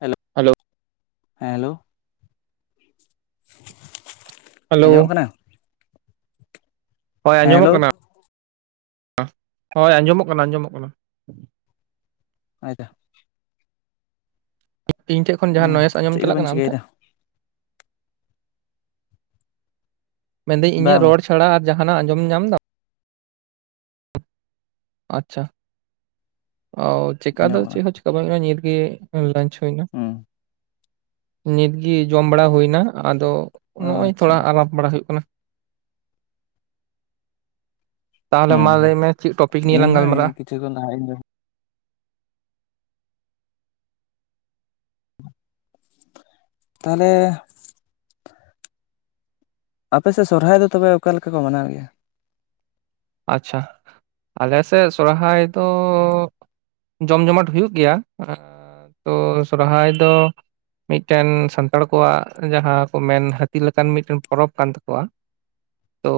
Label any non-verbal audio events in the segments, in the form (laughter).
Hello ᱦᱮᱸ hello hello ᱟᱸᱡᱚᱢᱚᱜ ᱠᱟᱱᱟ ᱦᱳᱭ ᱦᱮᱸ ᱟᱸᱡᱚᱢᱚᱜ ᱦᱮᱞᱳ ᱠᱟᱱᱟ ᱦᱳᱭ ᱟᱸᱡᱚᱢᱚᱜ ᱠᱟᱱᱟ ᱟᱸᱡᱚᱢᱚᱜ ᱠᱟᱱᱟ᱾ (unintelligible) ᱤᱧ ᱴᱷᱮᱡ ᱠᱷᱚᱱ ᱡᱟᱦᱟᱸ ᱱᱚᱭᱮᱥ ᱟᱸᱡᱚᱢ ᱪᱮᱫ ᱪᱟᱞᱟᱜ ᱠᱚᱵᱮᱱ ᱠᱟᱱᱟ ᱟᱢ ᱴᱷᱮᱱ? ᱪᱤᱠᱟᱹᱭᱮᱫᱟ ᱢᱮᱱᱫᱟᱹᱧ ᱤᱧᱟᱹᱜ ᱵᱟᱝ ᱨᱚᱲ ᱵᱟᱝ ᱪᱷᱟᱲᱟ ᱟᱨ ᱡᱟᱦᱟᱱᱟᱜ ᱟᱸᱡᱚᱢ ᱧᱟᱢ ᱫᱟᱢ ᱟᱪᱪᱷᱟ ᱚ ᱪᱮᱠᱟ ᱫᱚ ᱟᱸᱡᱚᱢᱚᱜ ᱠᱟᱱᱟ ᱪᱮᱦᱚᱸ ᱪᱮᱠᱟ ᱵᱟᱝ ᱠᱟᱱᱟ ᱱᱤᱛᱜᱮ ᱞᱟᱱᱪ ᱦᱩᱸ ᱱᱤᱛᱜᱮ ᱡᱚᱢ ᱵᱟᱲᱟ ᱦᱩᱭᱱᱟ ᱟᱫᱚ ᱚ ᱱᱚᱜᱼᱚᱭ ᱟᱪᱪᱷᱟ ᱛᱷᱚᱲᱟ ᱟᱪᱪᱷᱟ (unintelligible) ᱵᱟᱲᱟ ᱦᱩᱭᱩᱜ ᱠᱟᱱᱟ᱾ ᱛᱟᱦᱞᱮ ᱦᱩᱸ ᱢᱟ ᱦᱩᱸ ᱞᱟᱹᱭ ᱢᱮ ᱪᱮᱫ ᱴᱚᱯᱤᱠ ᱱᱤᱭᱮ ᱞᱟᱝ ᱤᱧᱦᱚᱸ ᱜᱟᱞᱢᱟᱨᱟᱼᱟ? ᱠᱤᱪᱷᱩ ᱠᱷᱚᱱ ᱞᱟᱦᱟ ᱤᱧ ᱛᱟᱦᱚᱞᱮ ᱟᱯᱮ ᱥᱮᱫ ᱥᱚᱨᱦᱟᱭ ᱫᱚ ᱛᱚᱵᱮ ᱚᱠᱟ ᱞᱮᱠᱟ ᱠᱚ ᱢᱟᱱᱟᱣ ᱜᱮᱭᱟ? ᱟᱪᱪᱷᱟ ᱟᱞᱮ ᱥᱮᱫ ᱥᱚᱨᱦᱟᱭ ᱫᱚ ᱡᱚᱢ ᱡᱚᱢᱟᱴ ᱦᱩᱭᱩᱜ ᱜᱮᱭᱟ ᱛᱚ ᱥᱚᱨᱦᱟᱭ ᱫᱚ ᱢᱤᱫᱴᱮᱱ ᱥᱟᱱᱛᱟᱲ ᱠᱚᱣᱟᱜ ᱡᱟᱦᱟᱸ ᱠᱚ ᱢᱮᱱ ᱦᱟᱹᱛᱤ ᱞᱮᱠᱟᱱ ᱢᱤᱫᱴᱮᱱ ᱯᱚᱨᱚᱵᱽ ᱠᱟᱱ ᱛᱟᱠᱚᱣᱟ ᱛᱚ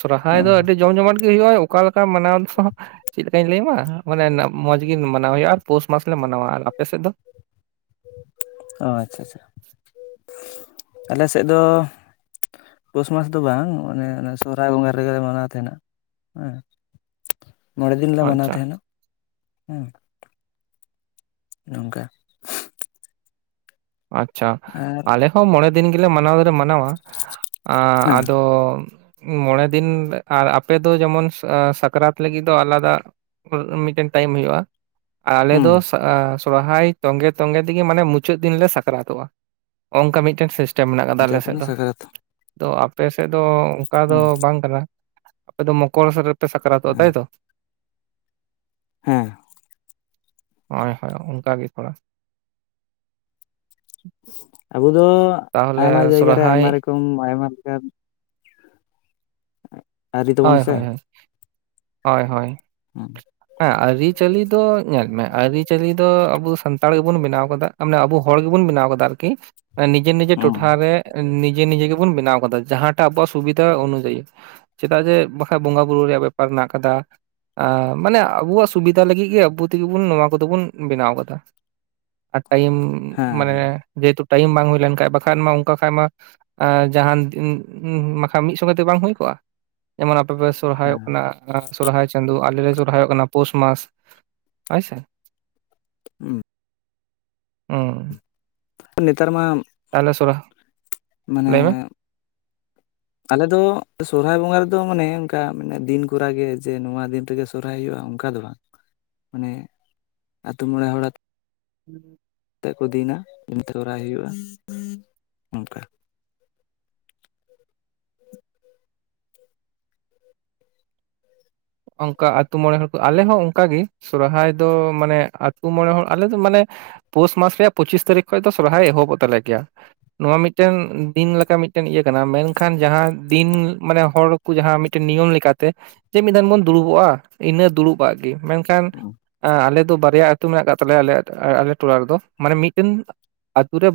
ᱥᱚᱨᱦᱟᱭ ᱦᱩᱸ ᱫᱚ ᱟᱹᱰᱤ ᱡᱚᱢ ᱡᱚᱢᱟᱴ ᱦᱩᱭᱩᱜᱼᱟ ᱚᱠᱟ ᱞᱮᱠᱟ ᱢᱟᱱᱟᱣ ᱪᱮᱫ ᱞᱮᱠᱟᱧ ᱞᱟᱹᱭ ᱟᱢᱟ ᱢᱟᱱᱮ ᱢᱚᱸᱡᱽ ᱜᱮ ᱢᱟᱱᱟᱣ ᱦᱩᱭᱩᱜᱼᱟ ᱟᱨ ᱯᱳᱥ ᱢᱟᱥ ᱞᱮ ᱢᱟᱱᱟᱣᱟ ᱟᱯᱮ ᱥᱮᱫ ᱫᱚ? ᱚ ᱟᱪᱪᱷᱟ ᱟᱪᱪᱷᱟ ᱟᱞᱮ ᱥᱮᱫ ᱫᱚ ᱯᱳᱥ ᱢᱟᱥ ᱫᱚ ᱵᱟᱝ ᱚᱱᱮ ᱥᱚᱨᱟᱭ ᱵᱚᱸᱜᱟ ᱨᱮᱜᱮᱞᱮ ᱢᱟᱱᱟᱣ ᱛᱟᱦᱮᱱᱟ᱾ ᱦᱮᱸ ᱢᱚᱬᱮ ᱫᱤᱱ ᱞᱮ ᱢᱟᱱᱟᱣ ᱟᱪᱪᱷᱟ ᱛᱟᱦᱮᱱᱟ᱾ ᱦᱮᱸ ᱱᱚᱝᱠᱟ (unintelligible) ᱟᱪᱪᱷᱟ ᱟᱨ ᱟᱞᱮ ᱦᱚᱸ ᱢᱚᱬᱮ ᱫᱤᱱ ᱜᱮᱞᱮ ᱢᱟᱱᱟᱣ ᱫᱚᱞᱮ ᱢᱟᱱᱟᱣᱟ᱾ ᱟ ᱦᱮᱸ ᱟᱫᱚ ᱢᱚᱬᱮ ᱫᱤᱱ ᱟᱨ ᱟᱯᱮ ᱫᱚ ᱡᱮᱢᱚᱱ ᱥᱟᱠᱨᱟᱛ ᱞᱟᱹᱜᱤᱫ ᱫᱚ ᱟᱞᱟᱫᱟ ᱢᱤᱫᱴᱮᱱ ᱴᱟᱭᱤᱢ ᱦᱩᱭᱩᱜᱼᱟ ᱟᱨ ᱟᱞᱮ ᱦᱩᱸ ᱫᱚ ᱥᱚᱨᱦᱟᱭ ᱛᱚᱸᱜᱮ ᱛᱚᱸᱜᱮ ᱛᱮᱜᱮ ᱢᱟᱱᱮ ᱢᱩᱪᱟᱹᱫ ᱫᱤᱱ ᱞᱮ ᱥᱟᱠᱨᱟᱛᱚᱜᱼᱟ ᱱᱚᱜ ᱱᱚᱝᱠᱟ ᱢᱤᱫᱴᱮᱱ ᱥᱤᱥᱴᱮᱢ ᱢᱮᱱᱟᱜ ᱟᱠᱟᱫᱟ ᱢᱩᱪᱟᱹᱫ ᱟᱞᱮᱥᱮᱫ ᱮᱱᱟ ᱫᱚ᱾ ᱥᱟᱠᱨᱟᱛ ᱛᱚ ᱟᱯᱮ ᱥᱮᱫ ᱫᱚ? ᱫᱚ ᱚᱱᱠᱟ ᱫᱚ ᱦᱩᱸ ᱵᱟᱝ ᱠᱟᱱᱟ ᱟᱯᱮ ᱫᱚ ᱢᱚᱠᱚᱨ ᱥᱮᱫ ᱨᱮᱯᱮ ᱥᱟᱠᱨᱟᱛᱚᱜᱼᱟ ᱦᱮᱸ ᱛᱟᱭᱛᱚ? ᱦᱮᱸ ᱦᱳᱭ ᱦᱳᱭ ᱚᱱᱠᱟᱜᱮ ᱛᱷᱚᱲᱟ ᱟᱵᱚ ᱫᱚ ᱟᱭᱢᱟ ᱛᱟᱦᱚᱞᱮ ᱡᱟᱭᱜᱟ ᱨᱮ ᱥᱚᱨᱦᱟᱭ ᱟᱭᱢᱟ ᱨᱚᱠᱚᱢ ᱟᱭᱢᱟ ᱞᱮᱠᱟᱱ ᱟᱹᱨᱤ ᱛᱟᱵᱚᱱ ᱦᱳᱭ ᱥᱮ ᱦᱳᱭ ᱦᱳᱭ ᱦᱳᱭ ᱦᱳᱭ ᱦᱮᱸ ᱦᱮᱸ ᱟᱹᱨᱤᱪᱟᱹᱞᱤ ᱫᱚ ᱧᱮᱞ ᱢᱮ ᱟᱹᱨᱤᱪᱟᱹᱞᱤ ᱫᱚ ᱟᱵᱚ ᱥᱟᱱᱛᱟᱲ ᱜᱮᱵᱚᱱ ᱵᱮᱱᱟᱣ ᱟᱠᱟᱫᱟ ᱢᱟᱱᱮ ᱟᱵᱚ ᱦᱚᱲ ᱜᱮᱵᱚᱱ ᱵᱮᱱᱟᱣ ᱟᱠᱟᱫᱟ। ᱛᱟᱨᱠᱤ ᱱᱤᱡᱮ ᱱᱤᱡᱮ ᱦᱮᱸ ᱴᱚᱴᱷᱟ ᱨᱮ ᱱᱤᱡᱮ ᱱᱤᱡᱮ ᱜᱮ ᱵᱟᱵᱚᱱ ᱵᱮᱱᱟᱣ ᱟᱠᱟᱫᱟ ᱡᱟᱦᱟᱸᱴᱟᱜ ᱟᱵᱚᱣᱟᱜ ᱥᱩᱵᱤᱫᱷᱟ ᱚᱱᱩᱫᱟ. ᱭᱤ ᱪᱮᱫᱟᱜ ᱡᱮ ᱵᱟᱠᱟᱡ ᱵᱚᱸᱜᱟ ᱵᱩᱨᱩ ᱨᱮᱭᱟᱜ ᱵᱮᱯᱟᱨ ᱢᱮᱱᱟᱜ ᱟᱠᱟᱫᱟ? ᱢᱟᱱᱮ ᱟᱵᱚᱣᱟᱜ ᱥᱩᱵᱤᱫᱷᱟ ᱞᱟᱹᱜᱤᱫ ᱜᱮ ᱟᱵᱚ ᱛᱮᱜᱮ ᱵᱚᱱ ᱱᱚᱣᱟ ᱠᱚᱫᱚ ᱵᱚᱱ ᱵᱮᱱᱟᱣ ᱟᱠᱟᱫᱟ। ᱟᱨ ᱴᱟ. ᱭᱤᱢ ᱦᱮᱸ ᱢᱟᱱᱮ ᱡᱮᱦᱮᱛᱩ ᱴᱟ. ᱭᱤᱢ ᱵᱟᱝ ᱦᱩᱭ ᱞᱮᱱᱠᱷᱟᱱ ᱵᱟᱠᱷᱟᱱ ᱢᱟ ᱚᱱᱠᱟ ᱠᱷᱟᱢ ᱢᱟ ᱡᱟᱦᱟᱱ ᱢᱤᱫ ᱥᱚᱸᱜᱮ ᱛᱮ ᱵᱟᱝ ᱦᱩᱭ ᱠᱚᱜᱼᱟ। ᱡᱮᱢᱚᱱ ᱟᱯᱮᱯᱮ ᱥᱚᱦᱨᱟᱭᱚᱜ ᱦᱮᱸ ᱠᱟᱱᱟ ᱥᱚᱨᱦᱟᱭ ᱪᱟᱸᱫᱳ ᱟᱞᱮ ᱞᱮ ᱥᱚᱨᱦᱟᱭᱚᱜ ᱠᱟᱱᱟ ᱯᱩᱥ ᱢᱟᱥ। (inaudible) ᱚᱸ ᱱᱮᱛᱟᱨ ᱢᱟ ᱟᱢ ᱟᱞᱮ ᱥᱚᱨᱟ ᱢᱟᱱᱮ ᱟᱞᱮ ᱫᱚ ᱥᱚᱦᱨᱟᱭ ᱵᱚᱸᱜᱟ ᱨᱮᱫᱚ ᱫᱚ ᱢᱟᱱᱮ ᱚᱱᱠᱟ ᱢᱟᱱᱮ ᱫᱤᱱ ᱠᱚᱨᱟ ᱜᱮ ᱡᱮ ᱱᱚᱣᱟ ᱫᱤᱱ ᱨᱮᱜᱮ ᱥᱚᱨᱦᱟᱭ ᱦᱩᱭᱩᱜᱼᱟ ᱚᱱᱠᱟ ᱫᱚ ᱵᱟᱝ। ᱢᱟᱱᱮ ᱟ. ᱛᱩ ᱢᱚᱬᱮ ᱦᱚᱲ ᱟᱛᱮ (inaudible) ᱛᱮᱫ ᱠᱚ ᱫᱤᱱᱟ ᱮᱱᱛᱮ ᱠᱚᱨᱟᱣ ᱦᱩᱭᱩᱜᱼᱟ ᱚᱱᱠᱟ। (inaudible) ᱚᱱᱠᱟ ᱟ. ᱛᱩ ᱢᱚᱬᱮ ᱦᱚᱲ ᱠᱚ ᱟᱞᱮ ᱦᱚᱸ ᱚᱱᱠᱟᱜᱮ ᱥᱚᱨᱟᱦᱟᱭ ᱫᱚ ᱢᱟᱱᱮ ᱟᱹᱛᱩ ᱢᱚᱬᱮ ᱦᱚᱲ ᱟᱞᱮ ᱫᱚ ᱢᱟᱱᱮ ᱯᱩᱥ ᱢᱟᱥ ᱨᱮᱭᱟᱜ ᱯᱩᱪᱤᱥ ᱛᱟᱹᱨᱤᱠᱷ ᱠᱷᱱᱡ ᱫᱚ ᱥᱚᱨᱦᱟᱭ ᱮᱦᱚᱵᱚᱜ ᱛᱟᱞᱮ ᱠᱮᱭᱟ ᱱᱚᱣᱟ ᱢᱤᱫᱴᱟ. ᱝ ᱫᱤᱱ ᱞᱮᱠᱟ ᱢᱤᱫ ᱢᱤᱫᱴᱟ. ᱝ ᱤᱭᱟᱹ ᱠᱟᱱᱟ ᱢᱮᱱᱠᱷᱟᱱ ᱡᱟᱦᱟᱸ ᱫᱤᱱ ᱢᱟᱱᱮ ᱦᱚᱲ ᱠᱚ ᱡᱟᱦᱟᱸ ᱢᱤᱫᱴᱟ. ᱝ ᱱᱤᱭᱚᱢ ᱞᱮᱠᱟᱛᱮ ᱡᱮ ᱢᱤᱫ ᱢᱚᱱ ᱫᱩᱲᱩᱵᱚᱜᱼᱟ ᱤᱱᱟᱹ ᱫᱩᱲᱩᱵᱟᱜ ᱜᱮ ᱢᱮᱱᱠᱷᱟᱱ ᱟ-ᱟᱞᱮ ᱫᱚ ᱵᱟᱨᱭᱟ ᱟᱹᱛᱩ ᱢᱮᱱᱟᱜ ᱟᱠᱟᱫ ᱛᱟᱞᱮᱭᱟ ᱟᱞᱮ ᱟᱞᱮ ᱴᱚᱞᱟ ᱨᱮᱫᱚ ᱢᱟᱱᱮ ᱢᱤᱫᱴᱟ. ᱱ ᱟᱹᱛᱩ ᱨᱮ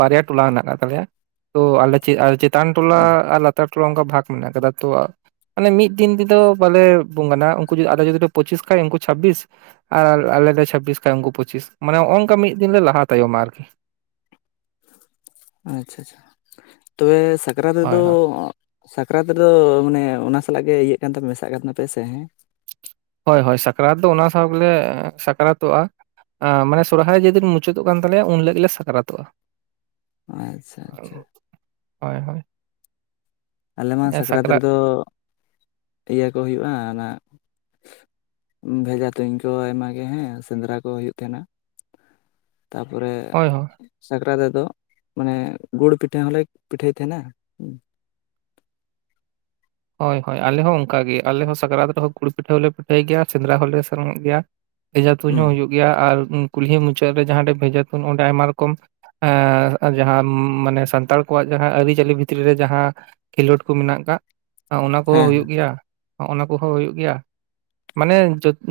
ᱵᱟᱨᱭᱟ ᱴᱚᱞᱟ ᱦᱮᱱᱟᱜ ᱟᱠᱟᱫ ᱛᱟᱞᱮᱭᱟ ᱛᱚ ᱟᱞᱮ ᱪᱮᱫ ᱟᱞᱮ ᱪᱮᱫ ᱪᱮᱛᱟᱱ ᱴᱚᱞᱟ ᱟᱨ ᱞᱟᱛᱟᱨ ᱴᱚᱞᱟ ᱚᱱᱠᱟ ᱵᱷᱟᱜ ᱢᱮᱱᱟᱜ ᱟᱠᱟᱫᱟ ᱛᱚ ᱢᱟᱱᱮ ᱢᱤᱫ ᱫᱤᱱ ᱛᱮᱫᱚ ᱵᱟᱞᱮ ᱵᱚᱝᱜᱱᱟ ᱩᱱᱠᱩ ᱡᱩᱫᱤ ᱟᱞᱮ ᱡᱚᱫᱤ ᱫᱚ ᱯᱚᱪᱤᱥ ᱠᱷᱟᱡ ᱩᱱᱠᱩ ᱪᱷᱟ. ᱵᱤᱥ ᱟᱨ ᱟᱞᱮᱞᱮ ᱪᱷᱟ. ᱵᱤᱥ ᱠᱷᱟᱡ ᱩᱱᱠᱩ ᱯᱚᱪᱤᱥ ᱢᱟᱱᱮ ᱱᱚᱝᱠᱟ ᱢᱤᱫ ᱫᱤᱱ ᱞᱮ ᱞᱟᱦᱟ ᱛᱟᱭᱚᱢᱟ ᱟᱨ ᱟᱪᱪᱷᱟ ᱟᱪᱪᱷᱟ ᱛᱚᱵᱮ ᱥᱟᱠᱨᱟᱛ ᱦᱳᱭ ᱨᱮᱫᱚ ᱦᱳᱭ ᱥᱟᱠᱨᱟᱛ ᱨᱮᱫᱚ ᱢᱟᱱᱮ ᱚᱱᱟ ᱥᱟᱞᱟᱜ ᱜᱮ ᱤᱭᱟᱹᱜ ᱠᱟᱱ ᱛᱟᱯᱮ ᱢᱮᱥᱟᱜ ᱠᱟᱱ ᱛᱟᱯᱮ ᱥᱮ ᱦᱮᱸ। ᱦᱚᱭ ᱥᱟᱠᱨᱟᱛ ᱫᱚ ᱚᱱᱟ ᱥᱟᱶ ᱜᱮᱞᱮ ᱥᱟᱠᱨᱟᱛᱚᱜᱼᱟ᱾ ᱢᱟᱱᱮ ᱥᱚᱨᱦᱟᱭ ᱡᱮᱫᱤᱱ ᱢᱩᱪᱟᱹᱫᱚᱜ ᱠᱟᱱ ᱛᱟᱞᱮᱭᱟ ᱩᱱ ᱦᱤᱞᱟᱹᱜ ᱜᱮ ᱞᱮ ᱥᱟᱠᱨᱟᱛᱚᱜᱼᱟ᱾ ᱟᱪᱪᱷᱟ ᱟᱪᱪᱷᱟ ᱦᱚᱭ ᱦᱚᱭ᱾ ᱟᱞᱮ ᱢᱟ ᱥᱟᱠᱨᱟᱛ ᱨᱮᱫᱚ ᱤᱭᱟᱹ ᱠᱚ ᱦᱩᱭᱩᱜᱼᱟ ᱚᱱᱟ ᱵᱷᱮᱡᱟ ᱛᱩᱧ ᱠᱚ ᱟᱭᱢᱟ ᱜᱮ ᱦᱮᱸ ᱥᱮᱸᱫᱽᱨᱟ ᱠᱚ ᱦᱩᱭᱩᱜ ᱛᱟᱦᱮᱱᱟ᱾ ᱛᱟᱯᱚᱨᱮ ᱦᱳᱭ ᱦᱳᱭ ᱥᱟᱠᱨᱟᱛ ᱨᱮ ᱟᱫᱚ ᱢᱟᱱᱮ ᱜᱩᱲ ᱯᱤᱴᱷᱟᱹ ᱦᱚᱸᱞᱮ ᱯᱤᱴᱷᱟᱹᱭᱮᱫ ᱛᱟᱦᱮᱱᱟ᱾ ᱦᱚᱭ ᱦᱚᱭ ᱟᱞᱮ ᱦᱚᱸ ᱚᱱᱠᱟ ᱜᱮ ᱟᱞᱮ ᱦᱚᱸ ᱥᱟᱠᱨᱟᱛ ᱨᱮᱫᱚ ᱜᱩᱲ ᱯᱤᱴᱷᱟᱹ ᱦᱚᱞᱮ ᱯᱤᱴᱷᱟᱹᱭ ᱜᱮᱭᱟ ᱥᱮᱸᱫᱽᱨᱟ ᱦᱚᱸᱞᱮ ᱥᱮᱱᱚᱜ ᱜᱮᱭᱟ᱾ ᱵᱷᱮᱡᱟ ᱛᱩᱧ ᱦᱩᱸ ᱦᱚᱸ ᱦᱩᱭᱩᱜ ᱜᱮᱭᱟ ᱟᱨ ᱠᱩᱞᱦᱤ ᱢᱩᱪᱟᱹᱫ ᱨᱮ ᱡᱟᱦᱟᱸ ᱨᱮ ᱵᱷᱮᱡᱟ ᱛᱩᱧ ᱚᱸᱰᱮ ᱟᱭᱢᱟ ᱨᱚᱠᱚᱢ ᱟᱨ ᱡᱟᱦᱟᱸ ᱢᱟᱱᱮ ᱥᱟᱱᱛᱟᱲ ᱠᱚᱣᱟᱜ ᱡᱟᱦᱟᱸ ᱟᱹᱨᱤᱪᱟᱹᱞᱤ ᱵᱷᱤᱛᱨᱤ ᱨᱮ ᱡᱟᱦᱟᱸ ᱠᱷᱤᱞᱚᱰ ᱠᱚ ᱢᱮᱱᱟᱜ ᱠᱟᱠ ᱚᱱᱟ ᱠᱚ ᱦᱮᱸ ᱦᱩᱭᱩᱜ ᱜᱮᱭᱟ ᱚᱱᱟ ᱠᱚᱦᱚᱸ ᱦᱩᱭᱩᱜ ᱜᱮᱭᱟ᱾ ᱢᱟᱱᱮ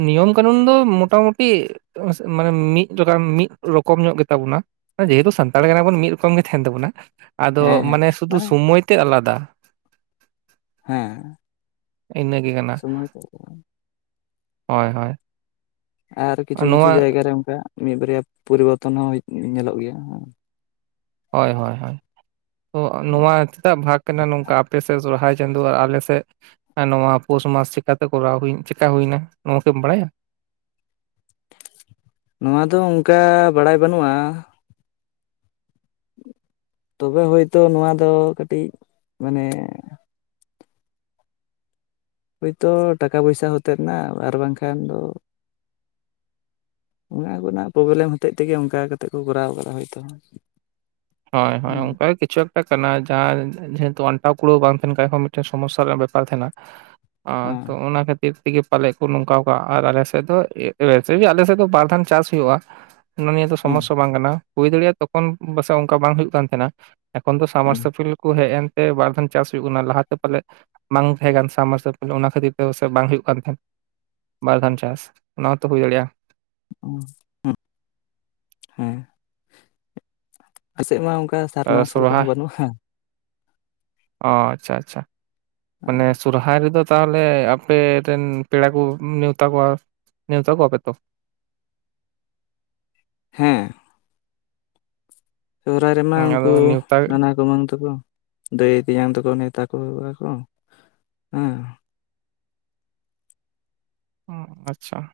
ᱱᱤᱭᱚᱢ ᱠᱟᱹᱱᱩᱱ ᱫᱚ ᱢᱚᱴᱟᱢᱩᱴᱤ ᱢᱟᱱᱮ ᱡᱚᱫᱟᱢ ᱢᱤᱫ ᱨᱚᱠᱚᱢ (unintelligible) ᱟᱫᱚ ᱦᱮᱸ ᱦᱮᱸ ᱢᱟᱱᱮ ᱥᱩᱫᱩ ᱥᱚᱢᱚᱭ ᱛᱮ ᱟᱞᱟᱫᱟ᱾ ᱦᱮᱸ᱾ ᱤᱱᱟᱹᱜᱮ ᱠᱟᱱᱟ᱾ ᱥᱚᱢᱚᱭ ᱛᱮ ᱦᱚᱭ ᱦᱚᱭ᱾ ᱟᱨ ᱠᱤᱪᱷᱩ ᱠᱤᱪᱷᱩ ᱡᱟᱭᱜᱟ ᱨᱮ ᱚᱱᱠᱟ ᱢᱤᱫ ᱵᱟᱨᱭᱟ ᱯᱩᱨᱩᱵᱚᱛᱚᱱ ᱦᱚᱸ ᱧᱮᱞᱚᱜ ᱜᱮᱭᱟ᱾ ᱦᱚᱭ ᱦᱚᱭ ᱦᱚᱭ ᱱᱚᱣᱟ ᱪᱮᱫᱟᱜ ᱵᱷᱟᱜᱽ ᱠᱟᱱᱟ ᱱᱚᱝᱠᱟ ᱟᱯᱮ ᱥᱮᱫ ᱥᱚᱨᱦᱟᱭ? (unintelligible) ᱱᱚᱣᱟ ᱫᱚ ᱚᱱᱠᱟ ᱵᱟᱲᱟᱭ ᱵᱟᱹᱱᱩᱜᱼᱟ ᱛᱚᱵᱮ ᱦᱚᱭᱛᱳ ᱱᱚᱣᱟ ᱫᱚ ᱠᱟᱹᱴᱤᱡ ᱢᱟᱱᱮ ᱦᱳᱭᱛᱳ ᱴᱟᱠᱟ ᱯᱚᱭᱥᱟ ᱦᱚᱛᱮᱫ ᱮᱱᱟ ᱟᱨ ᱵᱟᱝᱠᱷᱟᱱ ᱫᱚ ᱚᱱᱟ ᱠᱚᱨᱮᱱᱟᱜ ᱯᱨᱚᱵᱞᱮᱢ ᱦᱚᱛᱮᱡ ᱛᱮᱜᱮ ᱚᱱᱠᱟ ᱠᱟᱛᱮᱮᱫ ᱠᱚ ᱠᱚᱨᱟᱣ ᱠᱟᱫᱟ ᱦᱳᱭᱛᱳ ᱦᱳᱭ ᱦᱳᱭ ᱦᱮᱸ ᱚᱱᱠᱟᱜᱮ ᱠᱤᱪᱷᱩ ᱮᱠᱴᱟ ᱠᱟᱱᱟ ᱡᱟᱦᱟᱸ ᱡᱮᱛᱚ ᱟᱱ ᱠᱩᱲᱟᱹ ᱵᱟᱝ ᱛᱟᱦᱮᱱ ᱠᱷᱟᱡ ᱦᱚᱸ ᱢᱤᱫᱴᱮᱱ ᱥᱚᱢᱚᱥᱥᱟ ᱨᱮᱱᱟᱜ ᱵᱮᱯᱟᱨ ᱛᱟᱦᱮᱱᱟ ᱛᱚ ᱦᱮᱸ ᱚᱱᱟ ᱠᱷᱟᱹᱛᱤᱨ ᱛᱮᱜᱮ ᱯᱟᱞᱮᱫ ᱠᱚ ᱱᱚᱝᱠᱟ ᱠᱚᱟᱜ ᱟᱨ ᱟᱞᱮ ᱥᱮᱫ ᱫᱚ ᱟᱞᱮ ᱥᱮᱫ ᱫᱚ ᱵᱟᱨ ᱫᱷᱟᱣ ᱪᱟᱥ ᱦᱩᱭᱩᱜᱼᱟ ᱚᱱᱟ ᱱᱤᱭᱟᱹ ᱫᱚ ᱥᱚᱢᱚᱥᱥᱟ ᱵᱟᱝ ᱠᱟᱱᱟ ᱦᱩᱭ ᱫᱟᱲᱮᱭᱟᱜᱼᱟ ᱛᱚᱠᱷᱚᱱ ᱯᱟᱥᱮᱡ ᱚᱱᱠᱟ ᱵᱟᱝ ᱦᱩᱭᱩᱜ ᱠᱟᱱ ᱛᱟᱦᱮᱸᱱᱟ ᱮᱠᱷᱚᱱ ᱫᱚ ᱦᱮᱸ ᱥᱟᱢᱟᱨᱥᱯᱤᱞ ᱠᱚ ᱦᱮᱡ ᱮᱱ ᱵᱟᱨ ᱫᱷᱟᱣ ᱪᱟᱥ ᱦᱩᱭᱩᱜ ᱠᱟᱱᱟ ᱞᱟᱦᱟᱛᱮ ᱯᱟᱞᱮᱫ ᱵᱟᱝ ᱛᱟᱦᱮᱸ ᱠᱟᱱᱟ ᱥᱟᱵᱢᱟᱨᱥᱟᱞᱟᱞ ᱚᱱᱟ ᱠᱷᱟᱹᱛᱤᱨ ᱛᱮ ᱥᱮ ᱵᱟᱝ ᱦᱩᱭᱩᱜ ᱠᱟᱱ ᱛᱟᱦᱮᱸᱫ ᱵᱟᱨ ᱜᱟᱱ ᱪᱟᱥ ᱚᱱᱟ ᱦᱚᱸᱛᱚ ᱦᱩᱭ ᱫᱟᱲᱮᱭᱟᱜᱼᱟ ᱦᱮᱸ ᱯᱟᱥᱮᱫ ᱢᱟ ᱚᱱᱠᱟ ᱥᱟᱨᱱᱟ ᱟᱥᱛᱟᱞ ᱥᱚᱨᱦᱟᱭ ᱠᱚᱦᱚᱸ ᱵᱟᱹᱱᱩᱜᱼᱟ ᱚ ᱟᱪᱪᱷᱟ ᱟᱪᱪᱷᱟ ᱢᱟᱱᱮ ᱥᱚᱨᱦᱟᱭ ᱨᱮᱫᱚ ᱛᱟᱦᱚᱞᱮ ᱟᱯᱮ ᱨᱮᱱ ᱯᱮᱲᱟ ᱠᱚ ᱱᱮᱣᱛᱟ ᱠᱚᱣᱟ ᱱᱮᱣᱛᱟ ᱠᱚᱣᱟ ᱯᱮ ᱛᱚ ᱦᱮᱸ ᱥᱚᱦᱨᱟᱭ ᱨᱮᱢᱟ ᱦᱩᱸ, ᱟᱫᱚ ᱩᱱᱠᱩ ᱱᱮᱣᱛᱟ ᱱᱟᱱᱟ ᱠᱚᱢᱟᱹᱟᱝ ᱛᱟᱠᱚ ᱫᱟᱹᱭ ᱛᱮᱧᱟᱝ ᱛᱟᱠᱚ ᱚᱱ ᱛᱟᱠᱚ ᱠᱚ ᱦᱮᱸ ᱟᱪᱪᱷᱟ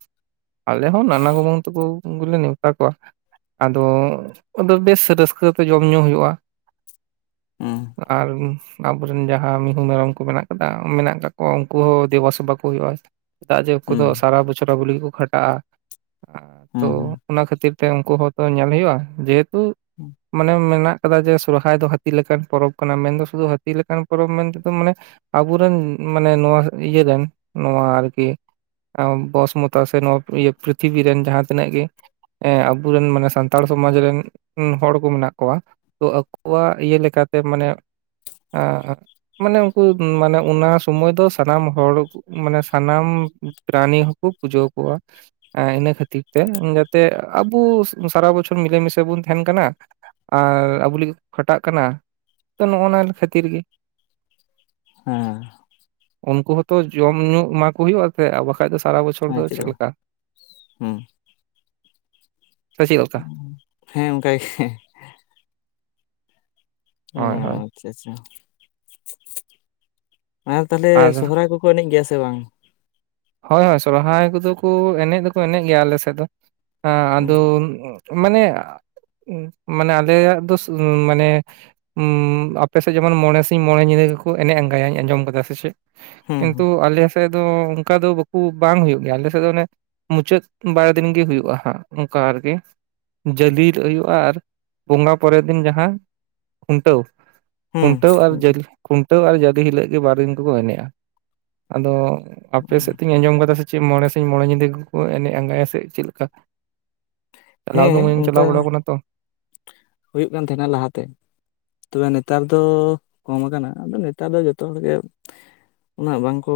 ᱟᱞᱮ ᱦᱚᱸ ᱱᱟᱱᱟ ᱠᱩᱢᱟᱝ ᱛᱟᱠᱚ ᱜᱮᱞᱮ ᱱᱮᱣᱛᱟ ᱠᱚᱣᱟ ᱟᱫᱚ ᱵᱮᱥ ᱨᱟᱹᱥᱠᱟᱹᱛᱮ ᱡᱚᱢ ᱧᱩ ᱦᱩᱭᱩᱜᱼᱟ ᱦᱩᱸ ᱟᱨ ᱟᱵᱚᱨᱮᱱ ᱡᱟᱦᱟᱸ ᱢᱤᱦᱩ ᱢᱮᱨᱚᱢ ᱠᱚ ᱢᱮᱱᱟᱜ ᱟᱠᱟᱫᱠᱚᱣᱟ ᱩᱱᱠᱩ ᱦᱚᱸ ᱫᱮᱵᱟ ᱥᱮᱵᱟ ᱠᱚ ᱦᱩᱭᱩᱜᱼᱟ ᱪᱮᱫᱟᱜ ᱡᱮ ᱩᱱᱠᱩ ᱫᱚ ᱦᱩᱸ ᱥᱟᱨᱟ ᱵᱚᱪᱷᱚᱨᱟ ᱟᱵᱚ ᱞᱟ. ᱜᱩᱫ ᱜᱮᱠᱚ ᱠᱷᱟᱴᱟᱜᱼᱟ ᱛᱚ ᱦᱩᱸ ᱚᱱᱟ ᱠᱷᱟᱹᱛᱤᱨ ᱛᱮ ᱩᱱᱠᱩ ᱦᱚᱸᱛᱚ ᱧᱮᱞ ᱦᱩᱭᱩᱜᱼᱟ ᱡᱮᱦᱮᱛᱩ ᱦᱩᱸ ᱢᱟᱱᱮ ᱢᱮᱱᱟᱜ ᱠᱚ ᱡᱮ ᱥᱚᱨᱦᱟᱭ ᱫᱚ ᱦᱟᱹᱛᱤ ᱞᱮᱠᱟᱱ ᱯᱚᱨᱚᱵᱽ ᱠᱟᱱᱟ ᱢᱮᱱᱫᱚ ᱥᱩᱫᱷᱩ ᱦᱟᱹᱛᱤ ᱞᱮᱠᱟᱱ ᱯᱚᱨᱚᱵᱽ ᱢᱮᱱᱛᱮᱫᱚ ᱢᱟᱱᱮ ᱟᱵᱚᱨᱮᱱ ᱢᱟᱱᱮ ᱱᱚᱣᱟ ᱤᱭᱟᱹ ᱨᱮᱱ ᱱᱚᱣᱟ ᱟᱨᱠᱤ ᱵᱚᱥᱢᱚᱛᱟ ᱥᱮ ᱱᱚᱣᱟ ᱯᱨᱤᱛᱷᱤᱵᱤ ᱨᱮᱱ ᱡᱟᱦᱟᱸ ᱛᱤᱱᱟᱹᱜ ᱜᱮ ᱦᱮᱸ ᱟᱵᱚᱨᱮᱱ ᱢᱟᱱᱮ ᱥᱟᱱᱛᱟᱲ ᱥᱚᱢᱟᱡᱽ ᱨᱮᱱ ᱦᱚᱲ ᱠᱚ ᱢᱮᱱᱟᱜ ᱠᱚᱣᱟ ᱛᱚ ᱟᱠᱚᱣᱟᱜ ᱤᱭᱟᱹ ᱞᱮᱠᱟ ᱛᱮ ᱢᱟᱱᱮ ᱢᱟᱱᱮ ᱩᱱᱠᱩ ᱢᱟᱱᱮ ᱚᱱᱟ ᱥᱚᱢᱚᱭ ᱫᱚ ᱥᱟᱱᱟᱢ ᱦᱚᱲ ᱢᱟᱱᱮ ᱥᱟᱱᱟᱢ ᱯᱨᱟᱱᱤ ᱦᱚᱸᱠᱚ ᱯᱩᱡᱟᱹ ᱠᱚᱣᱟ ᱤᱱᱟᱹ ᱠᱷᱟᱹᱛᱤᱨ ᱛᱮ ᱡᱟᱛᱮ ᱟᱵᱚ ᱥᱟᱨᱟᱵᱚᱫ ᱵᱚᱪᱷᱚᱨ ᱢᱤᱞᱮ ᱢᱤᱥᱮ ᱵᱚᱱ ᱛᱟᱦᱮᱸᱱ ᱠᱟᱱᱟ ᱟᱨ ᱟᱵᱚ ᱞᱟᱹᱜᱤᱫ ᱠᱷᱟᱴᱟᱜ ᱠᱟᱱᱟ ᱛᱚ ᱱᱚᱜᱼ ᱱᱚᱣᱟ ᱠᱷᱟᱹᱛᱤᱨ ᱜᱮ ᱦᱮᱸ ᱩᱱᱠᱩ ᱦᱚᱸᱛᱚ ᱡᱚᱢ ᱧᱩ ᱮᱢᱟ ᱠᱚ ᱦᱩᱭᱩᱜᱼᱟᱛ ᱟᱨ ᱵᱟᱠᱷᱟᱡ ᱫᱚ ᱥᱟᱨᱟ ᱵᱚᱪᱷᱚᱨ ᱦᱮᱸ ᱫᱚ ᱪᱮᱫ ᱪᱮᱫᱟᱜ ᱞᱮᱠᱟ ᱵᱟᱝ ᱥᱮ ᱪᱮᱫ ᱞᱮᱠᱟ ᱦᱮᱸ ᱚᱱᱠᱟᱜᱮ ᱚ ᱦᱳᱭ ᱦᱳᱭ ᱟᱪᱪᱷᱟ ᱟᱪᱪᱷᱟ ᱟᱨ ᱛᱟᱦᱞᱮ ᱥᱚᱦᱚᱨᱟᱭ ᱠᱚᱠᱚ ᱮᱱᱮᱡ ᱜᱮᱭᱟ ᱥᱮ ᱵᱟᱝ ᱦᱳᱭ ᱦᱳᱭ ᱥᱚᱨᱦᱟᱭ ᱠᱚᱫᱚ ᱠᱚ ᱮᱱᱮᱡ ᱫᱚᱠᱚ ᱮᱱᱮᱡ ᱜᱮᱭᱟ ᱟᱞᱮ ᱥᱮᱫ ᱫᱚᱸ ᱦᱩᱸ ᱟᱫᱚ ᱢᱟᱱᱮ ᱢᱟᱱᱮ ᱟᱞᱮᱭᱟᱜ ᱫᱚ ᱢᱟᱱᱮ ᱟᱯᱮᱥᱮᱫ ᱡᱮᱢᱚᱱ ᱢᱚᱬᱮ ᱥᱤᱧ ᱢᱚᱬᱮ ᱧᱤᱫᱟ. ᱠᱚ ᱮᱱᱮᱡ ᱟᱸᱜᱟᱭᱟ ᱟᱸᱡᱚᱢ ᱟᱠᱟᱫᱟ ᱥᱮ ᱪᱮᱫ ᱠᱤᱱᱛᱩ ᱦᱩᱸ ᱟᱞᱮ ᱥᱮᱫ ᱫᱚ ᱚᱱᱠᱟ ᱫᱚ ᱵᱟᱠᱚ ᱵᱟᱝ ᱦᱩᱭᱩᱜ ᱜᱮᱭᱟ ᱟᱞᱮ ᱥᱮᱫ ᱫᱚ ᱚᱱᱮ ᱢᱩᱪᱟᱹᱫ ᱵᱟᱨ ᱫᱤᱱ ᱜᱮ ᱦᱩᱭᱩᱜᱼᱟ ᱦᱟᱸᱜ ᱚᱱᱠᱟ ᱟᱨᱠᱤ ᱡᱟᱹᱞᱮ ᱦᱩᱭᱩᱜᱼᱟ ᱟᱨ ᱵᱚᱸᱜᱟ ᱯᱚᱨᱮᱨ ᱫᱤᱱ ᱡᱟᱦᱟᱸ ᱠᱷᱩᱱᱴᱟᱹᱣ ᱦᱩᱸ ᱠᱷᱩᱱᱴᱟᱹᱣ ᱟᱨ ᱡᱟᱹᱞᱮ ᱠᱷᱩᱱᱴᱟᱹᱣ ᱟᱨ ᱡᱟᱹᱞᱮ ᱦᱤᱞᱳᱜ ᱜᱮ ᱵᱟᱨ ᱫᱤᱱ ᱠᱚᱠᱚ ᱮᱱᱮᱡᱼᱟ ᱟᱫᱚ ᱟᱯᱮ ᱥᱮᱫ ᱛᱤᱧ ᱟᱸᱡ ᱠᱟᱫᱟ ᱥᱮ ᱪᱮᱫ ᱢᱚᱬᱮ ᱥᱤᱧ ᱢᱚᱬᱮ ᱧᱤᱫᱟᱹ ᱜᱮᱠᱚ ᱮᱱᱮᱡ ᱟᱸᱜᱟᱭᱟ ᱥᱮ ᱪᱮᱫ ᱞᱮᱠᱟ ᱪᱟᱞᱟᱣ ᱫᱚ ᱦᱮᱸ ᱢᱮ ᱚᱱᱠᱟ ᱪᱟᱞᱟᱣ ᱵᱟᱲᱟᱟᱣ ᱠᱟᱱᱟ ᱛᱚ ᱦᱩᱭᱩᱜ ᱠᱟᱱ ᱛᱟᱦᱮᱸᱱᱟ ᱞᱟᱦᱟᱛᱮ ᱛᱚᱵᱮ ᱱᱮᱛᱟᱨ ᱫᱚ ᱠᱚᱢ ᱠᱟᱱᱟ ᱟᱫᱚ ᱱᱮᱛᱟᱨ ᱫᱚ ᱡᱚᱛᱚ ᱦᱚᱲᱜᱮ ᱩᱱᱟᱹᱜ ᱵᱟᱝᱠᱚ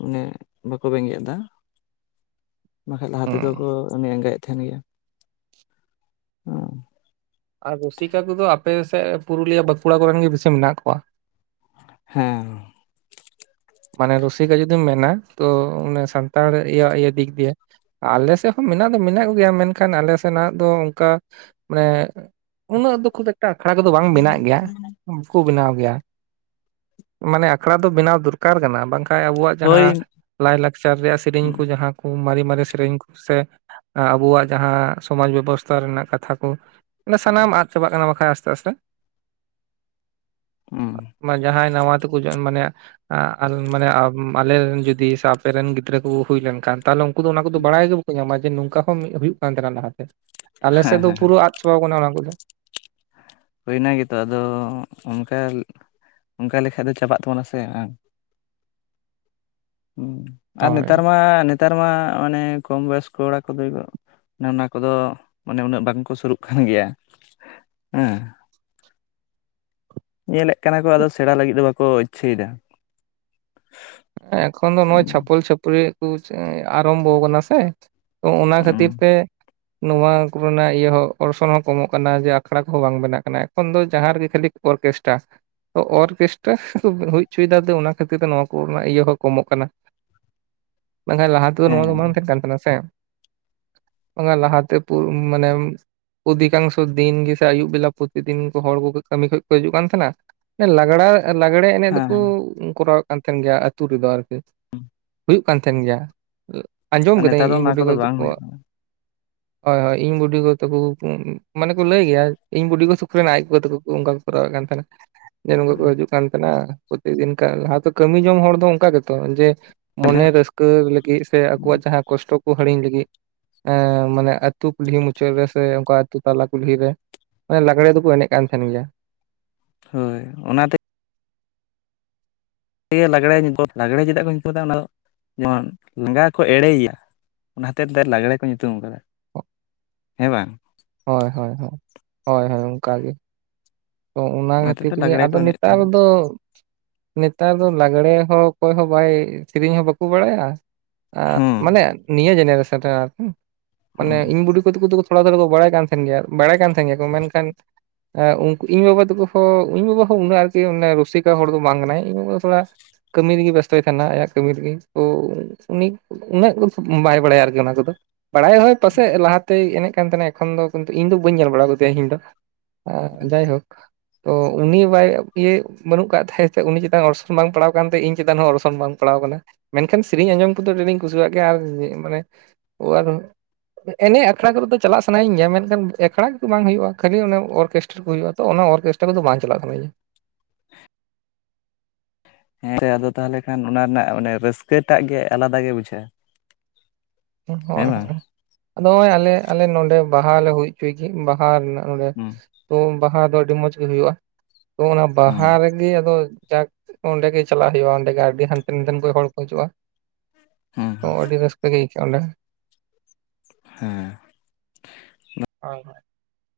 ᱢᱟᱱᱮ ᱵᱟᱠᱚ ᱵᱮᱸᱜᱮᱫ ᱫᱟ (inaudible) ᱵᱟᱠᱷᱟᱡ ᱞᱟᱦᱟ ᱦᱩᱸ ᱛᱮᱫᱚ ᱠᱚ ᱩᱱᱤ (unintelligible) ᱛᱟᱦᱮᱱ ᱜᱮᱭᱟ ᱦᱮᱸ ᱟᱨ ᱨᱩᱥᱤᱠᱟ ᱠᱚᱫᱚ ᱟᱯᱮ ᱥᱮᱫ ᱯᱩᱨᱩᱞᱤᱭᱟᱹ ᱵᱟᱸᱠᱩᱲᱟ ᱠᱚᱨᱮᱱ ᱜᱮ ᱵᱮᱥᱤ ᱢᱮᱱᱟᱜ ᱠᱚᱣᱟ᱾ ᱦᱮᱸ ᱢᱟᱱᱮ ᱨᱩᱥᱤᱠᱟ ᱡᱩᱫᱤᱢ ᱢᱮᱱᱟ ᱛᱚ ᱚᱱᱮ ᱥᱟᱱᱛᱟᱲ ᱤᱭᱟᱹ ᱫᱤᱠ ᱫᱤᱭᱮ ᱟᱞᱮ ᱥᱮᱫ ᱦᱚᱸ ᱢᱮᱱᱟᱜᱼᱟ᱾ ᱫᱚ ᱢᱮᱱᱟᱜ ᱜᱮᱭᱟ ᱢᱮᱱᱠᱷᱟᱱ ᱟᱞᱮ ᱥᱮᱱᱟᱜ ᱫᱚ ᱚᱱᱠᱟ ᱢᱟᱱᱮ ᱩᱱᱟᱹᱜ ᱫᱚ ᱠᱷᱩᱵ ᱮᱠᱴᱟ ᱟᱠᱷᱲᱟ ᱠᱚᱫᱚ ᱵᱟᱝ ᱵᱮᱱᱟᱜ ᱜᱮᱭᱟ, (unintelligible) ᱢᱟᱱᱮ ᱟᱠᱷᱲᱟ ᱫᱚ ᱵᱮᱱᱟᱣ ᱫᱚᱨᱠᱟᱨ ᱠᱟᱱᱟ ᱵᱟᱝᱠᱷᱟᱱ ᱦᱮ ᱟᱵᱚᱣᱟᱜ ᱦᱳᱭ ᱡᱟᱦᱟᱸ ᱞᱟᱭᱼᱞᱟᱠᱪᱟᱨ ᱨᱮᱭᱟᱜ ᱥᱮᱨᱮᱧ ᱦᱩᱸ ᱠᱚ ᱡᱟᱦᱟᱸ ᱠᱚ ᱢᱟᱨᱮ ᱢᱟᱨᱮ ᱥᱮᱨᱮᱧ ᱠᱚ ᱥᱮ ᱟᱵᱚᱣᱟᱜ ᱡᱟᱦᱟᱸ ᱥᱚᱢᱟᱡᱽ ᱵᱮᱵᱚᱥᱛᱷᱟ ᱨᱮᱱᱟᱜ ᱠᱟᱛᱷᱟ ᱠᱚ ᱢᱟᱱᱮ ᱥᱟᱱᱟᱢ ᱟᱫ ᱪᱟᱵᱟᱜ ᱠᱟᱱᱟ ᱵᱟᱠᱷᱟᱡ ᱟᱥᱛᱮ ᱟᱥᱛᱮ᱾ (inaudible) ᱦᱮᱸ ᱡᱟᱦᱟᱸᱭ ᱱᱟᱣᱟ ᱛᱮᱠᱚ ᱢᱟᱱᱮ, ᱢᱟᱱᱮ ᱟᱞᱮᱨᱮᱱ ᱡᱩᱫᱤ ᱥᱮ ᱟᱯᱮᱨᱮ ᱨᱮᱱ ᱜᱤᱫᱽᱨᱟᱹ ᱠᱚ ᱦᱩᱭ ᱞᱮᱱᱠᱷᱟᱱ ᱛᱟᱦᱚᱞᱮ ᱩᱱᱠᱩ ᱫᱚ ᱚᱱᱟ ᱠᱚᱫᱚ ᱵᱟᱲᱟᱭ ᱜᱮ ᱧᱟᱢᱟ ᱡᱮ ᱱᱚᱝᱠᱟ ᱦᱚᱸ ᱢᱤᱫ ᱦᱩᱭᱩᱜ ᱠᱟᱱ ᱛᱟᱦᱮᱱᱟ ᱞᱟᱦᱟᱛᱮ ᱾ ᱟᱞᱮᱥᱮᱫ ᱫᱚ ᱦᱮᱸ ᱯᱩᱨᱟᱹ ᱟᱫ ᱪᱟᱵᱟᱣ ᱟᱠᱟᱱᱟ ᱚᱱᱟ ᱠᱚᱫᱚ᱾ ᱦᱩᱭᱱᱟ ᱜᱮᱛᱚ ᱟᱫᱚ ᱚᱱᱠᱟ ᱚᱱᱠᱟ ᱞᱮᱠᱷᱟ ᱫᱚ ᱪᱟᱵᱟᱜ ᱛᱟᱵᱚᱱᱟ ᱥᱮ ᱵᱟᱝ? ᱟᱨ ᱱᱮᱛᱟᱨ ᱦᱳᱭ ᱢᱟ ᱱᱮᱛᱟᱨ ᱢᱟ ᱢᱟᱱᱮ ᱠᱚᱢ ᱵᱚᱭᱚᱥ ᱠᱚ ᱚᱲᱟ ᱠᱚᱫᱚ ᱚᱱᱟ ᱠᱚᱫᱚ ᱢᱟᱱᱮ ᱩᱱᱟᱹᱜ ᱵᱟᱝᱠᱚ ᱥᱩᱨᱩᱜ ᱠᱟᱱ ᱜᱮᱭᱟ᱾ ᱦᱮᱸ ᱧᱮᱞᱮᱫ ᱠᱟᱱᱟ ᱠᱚ ᱟᱫᱚ ᱥᱮᱬᱟ ᱞᱟᱹᱜᱤᱫ ᱫᱚ ᱵᱟᱠᱚ ᱤᱪᱪᱷᱟᱹᱭᱮᱫᱟ᱾ ᱮᱠᱷᱚᱱ ᱫᱚ ᱱᱚᱜᱼᱚᱭ ᱦᱩᱸ ᱪᱷᱟᱯᱚᱞ ᱪᱷᱟᱹᱯᱨᱤ ᱟᱨᱟᱢᱵᱷᱚ ᱠᱟᱱᱟ ᱥᱮ ᱛᱚ ᱚᱱᱟ ᱠᱷᱟᱹᱛᱤᱨ ᱦᱮᱸ ᱛᱮ ᱱᱚᱣᱟ ᱠᱚᱨᱮᱱᱟᱜ ᱤᱭᱟᱹ ᱦᱚᱸ ᱚᱨᱥᱚᱝ ᱦᱚᱸ ᱠᱚᱢᱚᱜ ᱠᱟᱱᱟ, ᱡᱮ ᱟᱠᱷᱲᱟ ᱠᱚᱦᱚᱸ ᱵᱟᱝ ᱵᱮᱱᱟᱜ ᱠᱟᱱᱟ ᱮᱠᱷᱚᱱ ᱫᱚ ᱡᱟᱦᱟᱸ ᱨᱮᱜᱮ ᱠᱷᱟᱹᱞᱤ ᱚᱨᱠᱮᱥᱴᱨᱟ ᱛᱚ ᱚᱨᱠᱮᱥᱴᱟᱨ ᱦᱩᱭ ᱦᱚᱪᱚᱭᱮᱫᱟ ᱚᱱᱟ ᱠᱷᱟᱹᱛᱤᱨ ᱛᱮ ᱱᱚᱣᱟ ᱠᱚ ᱨᱮᱱᱟᱜ ᱤᱭᱟᱹ ᱦᱚᱸ ᱠᱚᱢᱚᱜ ᱠᱟᱱᱟ᱾ ᱢᱮᱱᱠᱷᱟᱱ ᱞᱟᱦᱟ ᱛᱮᱫᱚ ᱱᱚᱣᱟ ᱫᱚ ᱵᱟᱝ ᱛᱟᱦᱮᱸ ᱠᱟᱱ ᱛᱟᱦᱮᱱᱟ ᱥᱮ (inaudible) (unintelligible) ᱞᱟᱦᱟᱛᱮ (unintelligible) ᱢᱟᱱᱮ ᱚᱫᱷᱤᱠᱟᱝᱥᱚ ᱫᱤᱱ ᱜᱮᱥᱮ ᱟᱭᱩᱵ ᱵᱮᱞᱟ ᱯᱨᱚᱛᱤᱫᱤᱱ ᱦᱚᱲ ᱠᱚ ᱠᱟᱹᱢᱤ ᱠᱷᱚᱡ ᱠᱚ ᱦᱤᱡᱩᱜ ᱠᱟᱱ ᱛᱟᱦᱮᱸᱱᱟ᱾ ᱞᱟᱜᱽᱲᱟ ᱞᱟᱜᱽᱲᱮ ᱮᱱᱮᱡ ᱫᱚᱠᱚ ᱦᱮᱸ ᱠᱚᱨᱟᱣᱮᱫ ᱠᱟᱱ ᱛᱟᱦᱮᱱ ᱜᱮᱭᱟ ᱟᱹᱛᱩ ᱨᱮᱫᱚ ᱟᱨᱠᱤ ᱦᱮᱸ ᱦᱩᱭᱩᱜ ᱠᱟᱱ ᱛᱟᱦᱮᱸᱱ ᱜᱮᱭᱟ ᱟᱸᱡᱚᱢ ᱠᱟᱹᱫᱤᱧ ᱱᱮᱛᱟᱨ ᱫᱚ ᱤᱧ ᱚᱱᱟ ᱵᱩᱰᱤ ᱜᱚ ᱠᱚᱫᱚ ᱵᱟᱝ ᱦᱩᱭᱩᱜ ᱛᱟᱠᱚᱣᱟᱜ ᱦᱳᱭ ᱦᱳᱭ ᱤᱧ ᱵᱩᱰᱤᱜᱚ ᱛᱟᱠᱚ ᱢᱟᱱᱮ ᱠᱚ ᱞᱟᱹᱭ ᱜᱮᱭᱟ ᱤᱧ ᱵᱩᱰᱤᱜᱚ ᱥᱩᱠᱨᱤ ᱨᱮᱱ ᱟᱡᱜᱚ ᱛᱟᱠᱚ ᱚᱱᱠᱟ ᱠᱚᱨᱟᱣ ᱠᱟᱱ ᱛᱟᱦᱮᱱᱟ ᱡᱮ ᱱᱚᱝᱠᱟ ᱠᱚ ᱦᱤᱡᱩᱜ ᱠᱟᱱ ᱛᱟᱦᱮᱱᱟ ᱯᱨᱚᱛᱤᱫᱤᱱ ᱞᱟᱦᱟᱛᱮ ᱠᱟᱹᱢᱤ ᱡᱚᱝ ᱦᱚᱲ ᱫᱚ ᱚᱱᱠᱟ ᱜᱮᱛᱚ ᱡᱮ ᱠᱟᱱᱟ ᱢᱚᱱᱮ ᱨᱟᱹᱥᱠᱟᱹ ᱞᱟᱹᱜᱤᱫ ᱥᱮ ᱟᱠᱚᱣᱟᱜ ᱡᱟᱦᱟᱸ ᱠᱚᱥᱴᱚ ᱠᱚ ᱦᱤᱲᱤᱧ ᱞᱟᱹᱜᱤᱫ ᱮ ᱢᱟᱱᱮ ᱟᱹᱛᱩ ᱠᱩᱞᱦᱤ ᱢᱩᱪᱟᱹᱫ ᱨᱮᱥᱮ ᱚᱱᱠᱟ ᱟᱹᱛᱩ ᱛᱟᱞᱟ ᱠᱩᱞᱦᱤ ᱨᱮ ᱞᱟᱜᱽᱲᱮ ᱫᱚᱠᱚ ᱮᱱᱮᱡ ᱠᱟᱱ ᱛᱟᱦᱮᱱ ᱜᱮᱭᱟ᱾ ᱦᱳᱭ ᱚᱱᱟᱛᱮ ᱞᱟᱸᱜᱽᱲᱮ ᱞᱟᱸᱜᱽᱲᱮ ᱪᱮᱫᱟᱜ ᱠᱚ ᱧᱩᱛᱩᱢ ᱟᱫᱟ ᱚᱱᱟ ᱫᱚ ᱡᱮᱢᱚᱱ ᱞᱟᱸᱜᱟ ᱠᱚ ᱮᱲᱮᱭᱮᱭᱟ᱾ ᱚᱱᱟ ᱦᱚᱛᱮᱫ ᱞᱟᱜᱽᱲᱮ ᱠᱚ ᱧᱩᱛᱩᱢ ᱠᱟᱫᱟ᱾ ᱦᱮᱸ ᱵᱟᱝ? ᱦᱳᱭ ᱦᱳᱭ ᱦᱳᱭ ᱦᱳᱭ ᱦᱳᱭ ᱚᱝᱠᱟ ᱜᱮ ᱛᱚ ᱚᱱᱟ ᱠᱷᱟᱹᱛᱤᱨ ᱛᱮᱫᱚ ᱜᱮ ᱞᱟᱜᱽᱲᱮ ᱠᱚ ᱟᱫᱚ ᱮᱱᱮᱡ ᱱᱮᱛᱟᱨ ᱛᱟᱦᱮᱸᱱ ᱫᱚ ᱱᱮᱛᱟᱨ ᱫᱚ ᱞᱟᱜᱽᱲᱮ ᱦᱚᱸ ᱚᱠᱚᱭ ᱦᱚᱸ ᱵᱟᱭ ᱥᱮᱨᱮᱧ ᱦᱚᱸ ᱵᱟᱠᱚ ᱵᱟᱲᱟᱭᱟ ᱦᱩᱸ ᱢᱟᱱᱮ ᱱᱤᱭᱟᱹ ᱡᱮᱱᱮᱨᱚᱥᱚ (unintelligible) ᱢᱟᱱᱮ ᱦᱩᱸ ᱤᱧ ᱵᱩᱰᱤ ᱠᱚᱛᱮ ᱠᱚ ᱛᱷᱚᱲᱟ ᱛᱷᱚᱲᱟ ᱵᱟᱲᱟᱭ ᱛᱟᱦᱮᱱ ᱜᱮᱭᱟ ᱵᱟᱲᱟᱭ ᱠᱟᱱ ᱛᱟᱦᱮᱱ ᱜᱮᱭᱟ ᱠᱚ ᱢᱮᱱᱠᱷᱟᱱ ᱤᱧ ᱵᱟᱵᱟ ᱛᱟᱠᱚ ᱦᱚᱸ ᱤᱧ ᱵᱟᱵᱟ ᱦᱚᱸ ᱩᱱᱟᱹᱜ ᱟᱨᱠᱤ ᱨᱩᱥᱤᱠᱟ ᱦᱚᱲ ᱫᱚ ᱵᱟᱝ ᱠᱟᱱᱟᱭ ᱤᱧ ᱵᱟᱵᱟ ᱫᱚ ᱛᱷᱚᱲᱟ ᱠᱟᱹᱢᱤ ᱨᱮᱜᱮ ᱵᱮᱥᱛᱚᱭ ᱛᱟᱦᱮᱱᱟ ᱟᱭᱟᱜ ᱠᱟᱹᱢᱤ ᱨᱮᱜᱮ ᱛᱚ ᱩᱱᱤ ᱩᱱᱟᱹᱜ ᱵᱟᱭ ᱵᱟᱲᱟᱭᱟ ᱟᱨᱠᱤ ᱚᱱᱟ ᱠᱚᱫᱚ ᱵᱟᱲᱟᱭ ᱦᱳᱭ ᱯᱟᱥᱪᱮᱡ ᱞᱟᱦᱟᱛᱮᱭ ᱮᱱᱮᱡ ᱠᱟᱱ ᱛᱟᱦᱮᱱᱟ ᱮᱠᱷᱚᱱ ᱫᱚ ᱠᱤᱱᱛᱩ ᱤᱧ ᱫᱚ ᱵᱟᱹᱧ ᱧᱮᱞ ᱵᱟᱲᱟ ᱠᱟᱫᱮᱭᱟ ᱤᱧ ᱫᱚ ᱡᱟᱭᱦᱳᱠ ᱛᱚ ᱩᱱᱤ ᱵᱟᱭ ᱤᱭᱟᱹ ᱵᱟᱹᱱᱩᱜ ᱠᱟᱫ ᱛᱟᱭ ᱛᱮ ᱩᱱᱤ ᱪᱮᱛᱟᱱ ᱚᱨᱥᱚᱝ ᱵᱟᱝ ᱯᱟᱲᱟᱣ ᱠᱟᱱ ᱛᱮ ᱤᱧ ᱪᱮᱛᱟᱱ ᱦᱚᱸ ᱚᱨᱥᱚᱝ ᱵᱟᱝ ᱯᱟ ᱥᱟᱯᱲᱟᱣ ᱠᱟᱱᱟ ᱢᱮᱱᱠᱷᱟᱱ ᱥᱮᱨᱮᱧ ᱟᱸᱡᱚᱢ ᱠᱚᱫᱚ ᱟᱹᱰᱤ ᱟᱸᱴᱤᱧ ᱠᱩᱥᱤᱭᱟᱜ ᱜᱮᱭᱟ ᱟᱨ ᱢᱟᱱᱮ ᱮᱱᱮᱡ ᱟᱠᱷᱲᱟ ᱠᱚᱨᱮ ᱫᱚ ᱪᱟᱞᱟᱜ ᱥᱟᱱᱟᱭᱤᱧ ᱜᱮᱭᱟ ᱢᱮᱱᱠᱷᱟᱱ ᱮᱠᱲᱷᱟ ᱠᱚᱜᱮ ᱵᱟᱝ ᱦᱩᱭᱩᱜᱼᱟ ᱠᱷᱟᱹᱞᱤ ᱚᱱᱟ ᱚᱨᱠᱮᱥᱴᱟᱨ ᱠᱚ ᱦᱩᱭᱩᱜᱼᱟ ᱛᱚ ᱚᱱᱟ ᱚᱨᱠᱮᱥᱴᱟᱨ ᱠᱚᱫᱚ ᱵᱟᱝ ᱪᱟᱞᱟᱜ ᱥᱟᱱᱟᱧᱟ᱾ ᱦᱮᱸ ᱛᱮ ᱟᱫᱚ ᱛᱟᱦᱚᱞᱮ ᱠᱷᱟᱱ ᱚᱱᱟ ᱨᱮᱱᱟᱜ ᱢᱟᱱᱮ ᱨᱟᱹᱥᱠᱟᱹᱴᱟᱜ ᱜᱮ ᱟᱞᱟᱫᱟ ᱜᱮ ᱵᱩᱡᱷᱟᱹᱜᱼᱟ᱾ ᱦᱳᱭ ᱦᱮᱸ ᱦᱳᱭ ᱵᱟᱝ ᱟᱫᱚ ᱟᱞᱮ ᱟᱞᱮ ᱱᱚᱸᱰᱮ ᱵᱟᱦᱟ ᱞᱮ ᱦᱩᱭ ᱪᱩᱭ ᱜᱤ ᱵᱟᱦᱟ ᱨᱮᱱᱟᱜ ᱱᱚᱸᱰᱮ ᱦᱩᱸ ᱛᱚ ᱵᱟᱦᱟ ᱫᱚ ᱟᱹᱰᱤ ᱢᱚᱸᱡᱽ ᱜᱮ ᱦᱩᱭᱩᱜᱼᱟ ᱛᱚ ᱚᱱᱟ ᱦᱩᱸ ᱵᱟᱦᱟ ᱨᱮᱜᱮ ᱟᱫᱚ ᱡᱟᱠ ᱚᱸᱰᱮ ᱜᱮ ᱪᱟᱞᱟᱜ ᱦᱩᱭᱩᱜᱼᱟ ᱚᱰᱮ ᱟᱹᱰᱤ ᱦᱟᱱᱛᱮ ᱱᱟᱛᱮᱱ ᱠᱚ ᱦᱚᱲ ᱠᱚ ᱦᱤᱡᱩᱜᱼᱟ᱾ ᱦᱩᱸ ᱛᱚ ᱟᱹᱰᱤ ᱨᱟᱹᱥᱠᱟᱹ ᱜᱮ ᱟᱹᱭᱠᱟᱹᱜᱼᱟ ᱚᱸᱰᱮ᱾ ᱦᱮᱸ (unintelligible)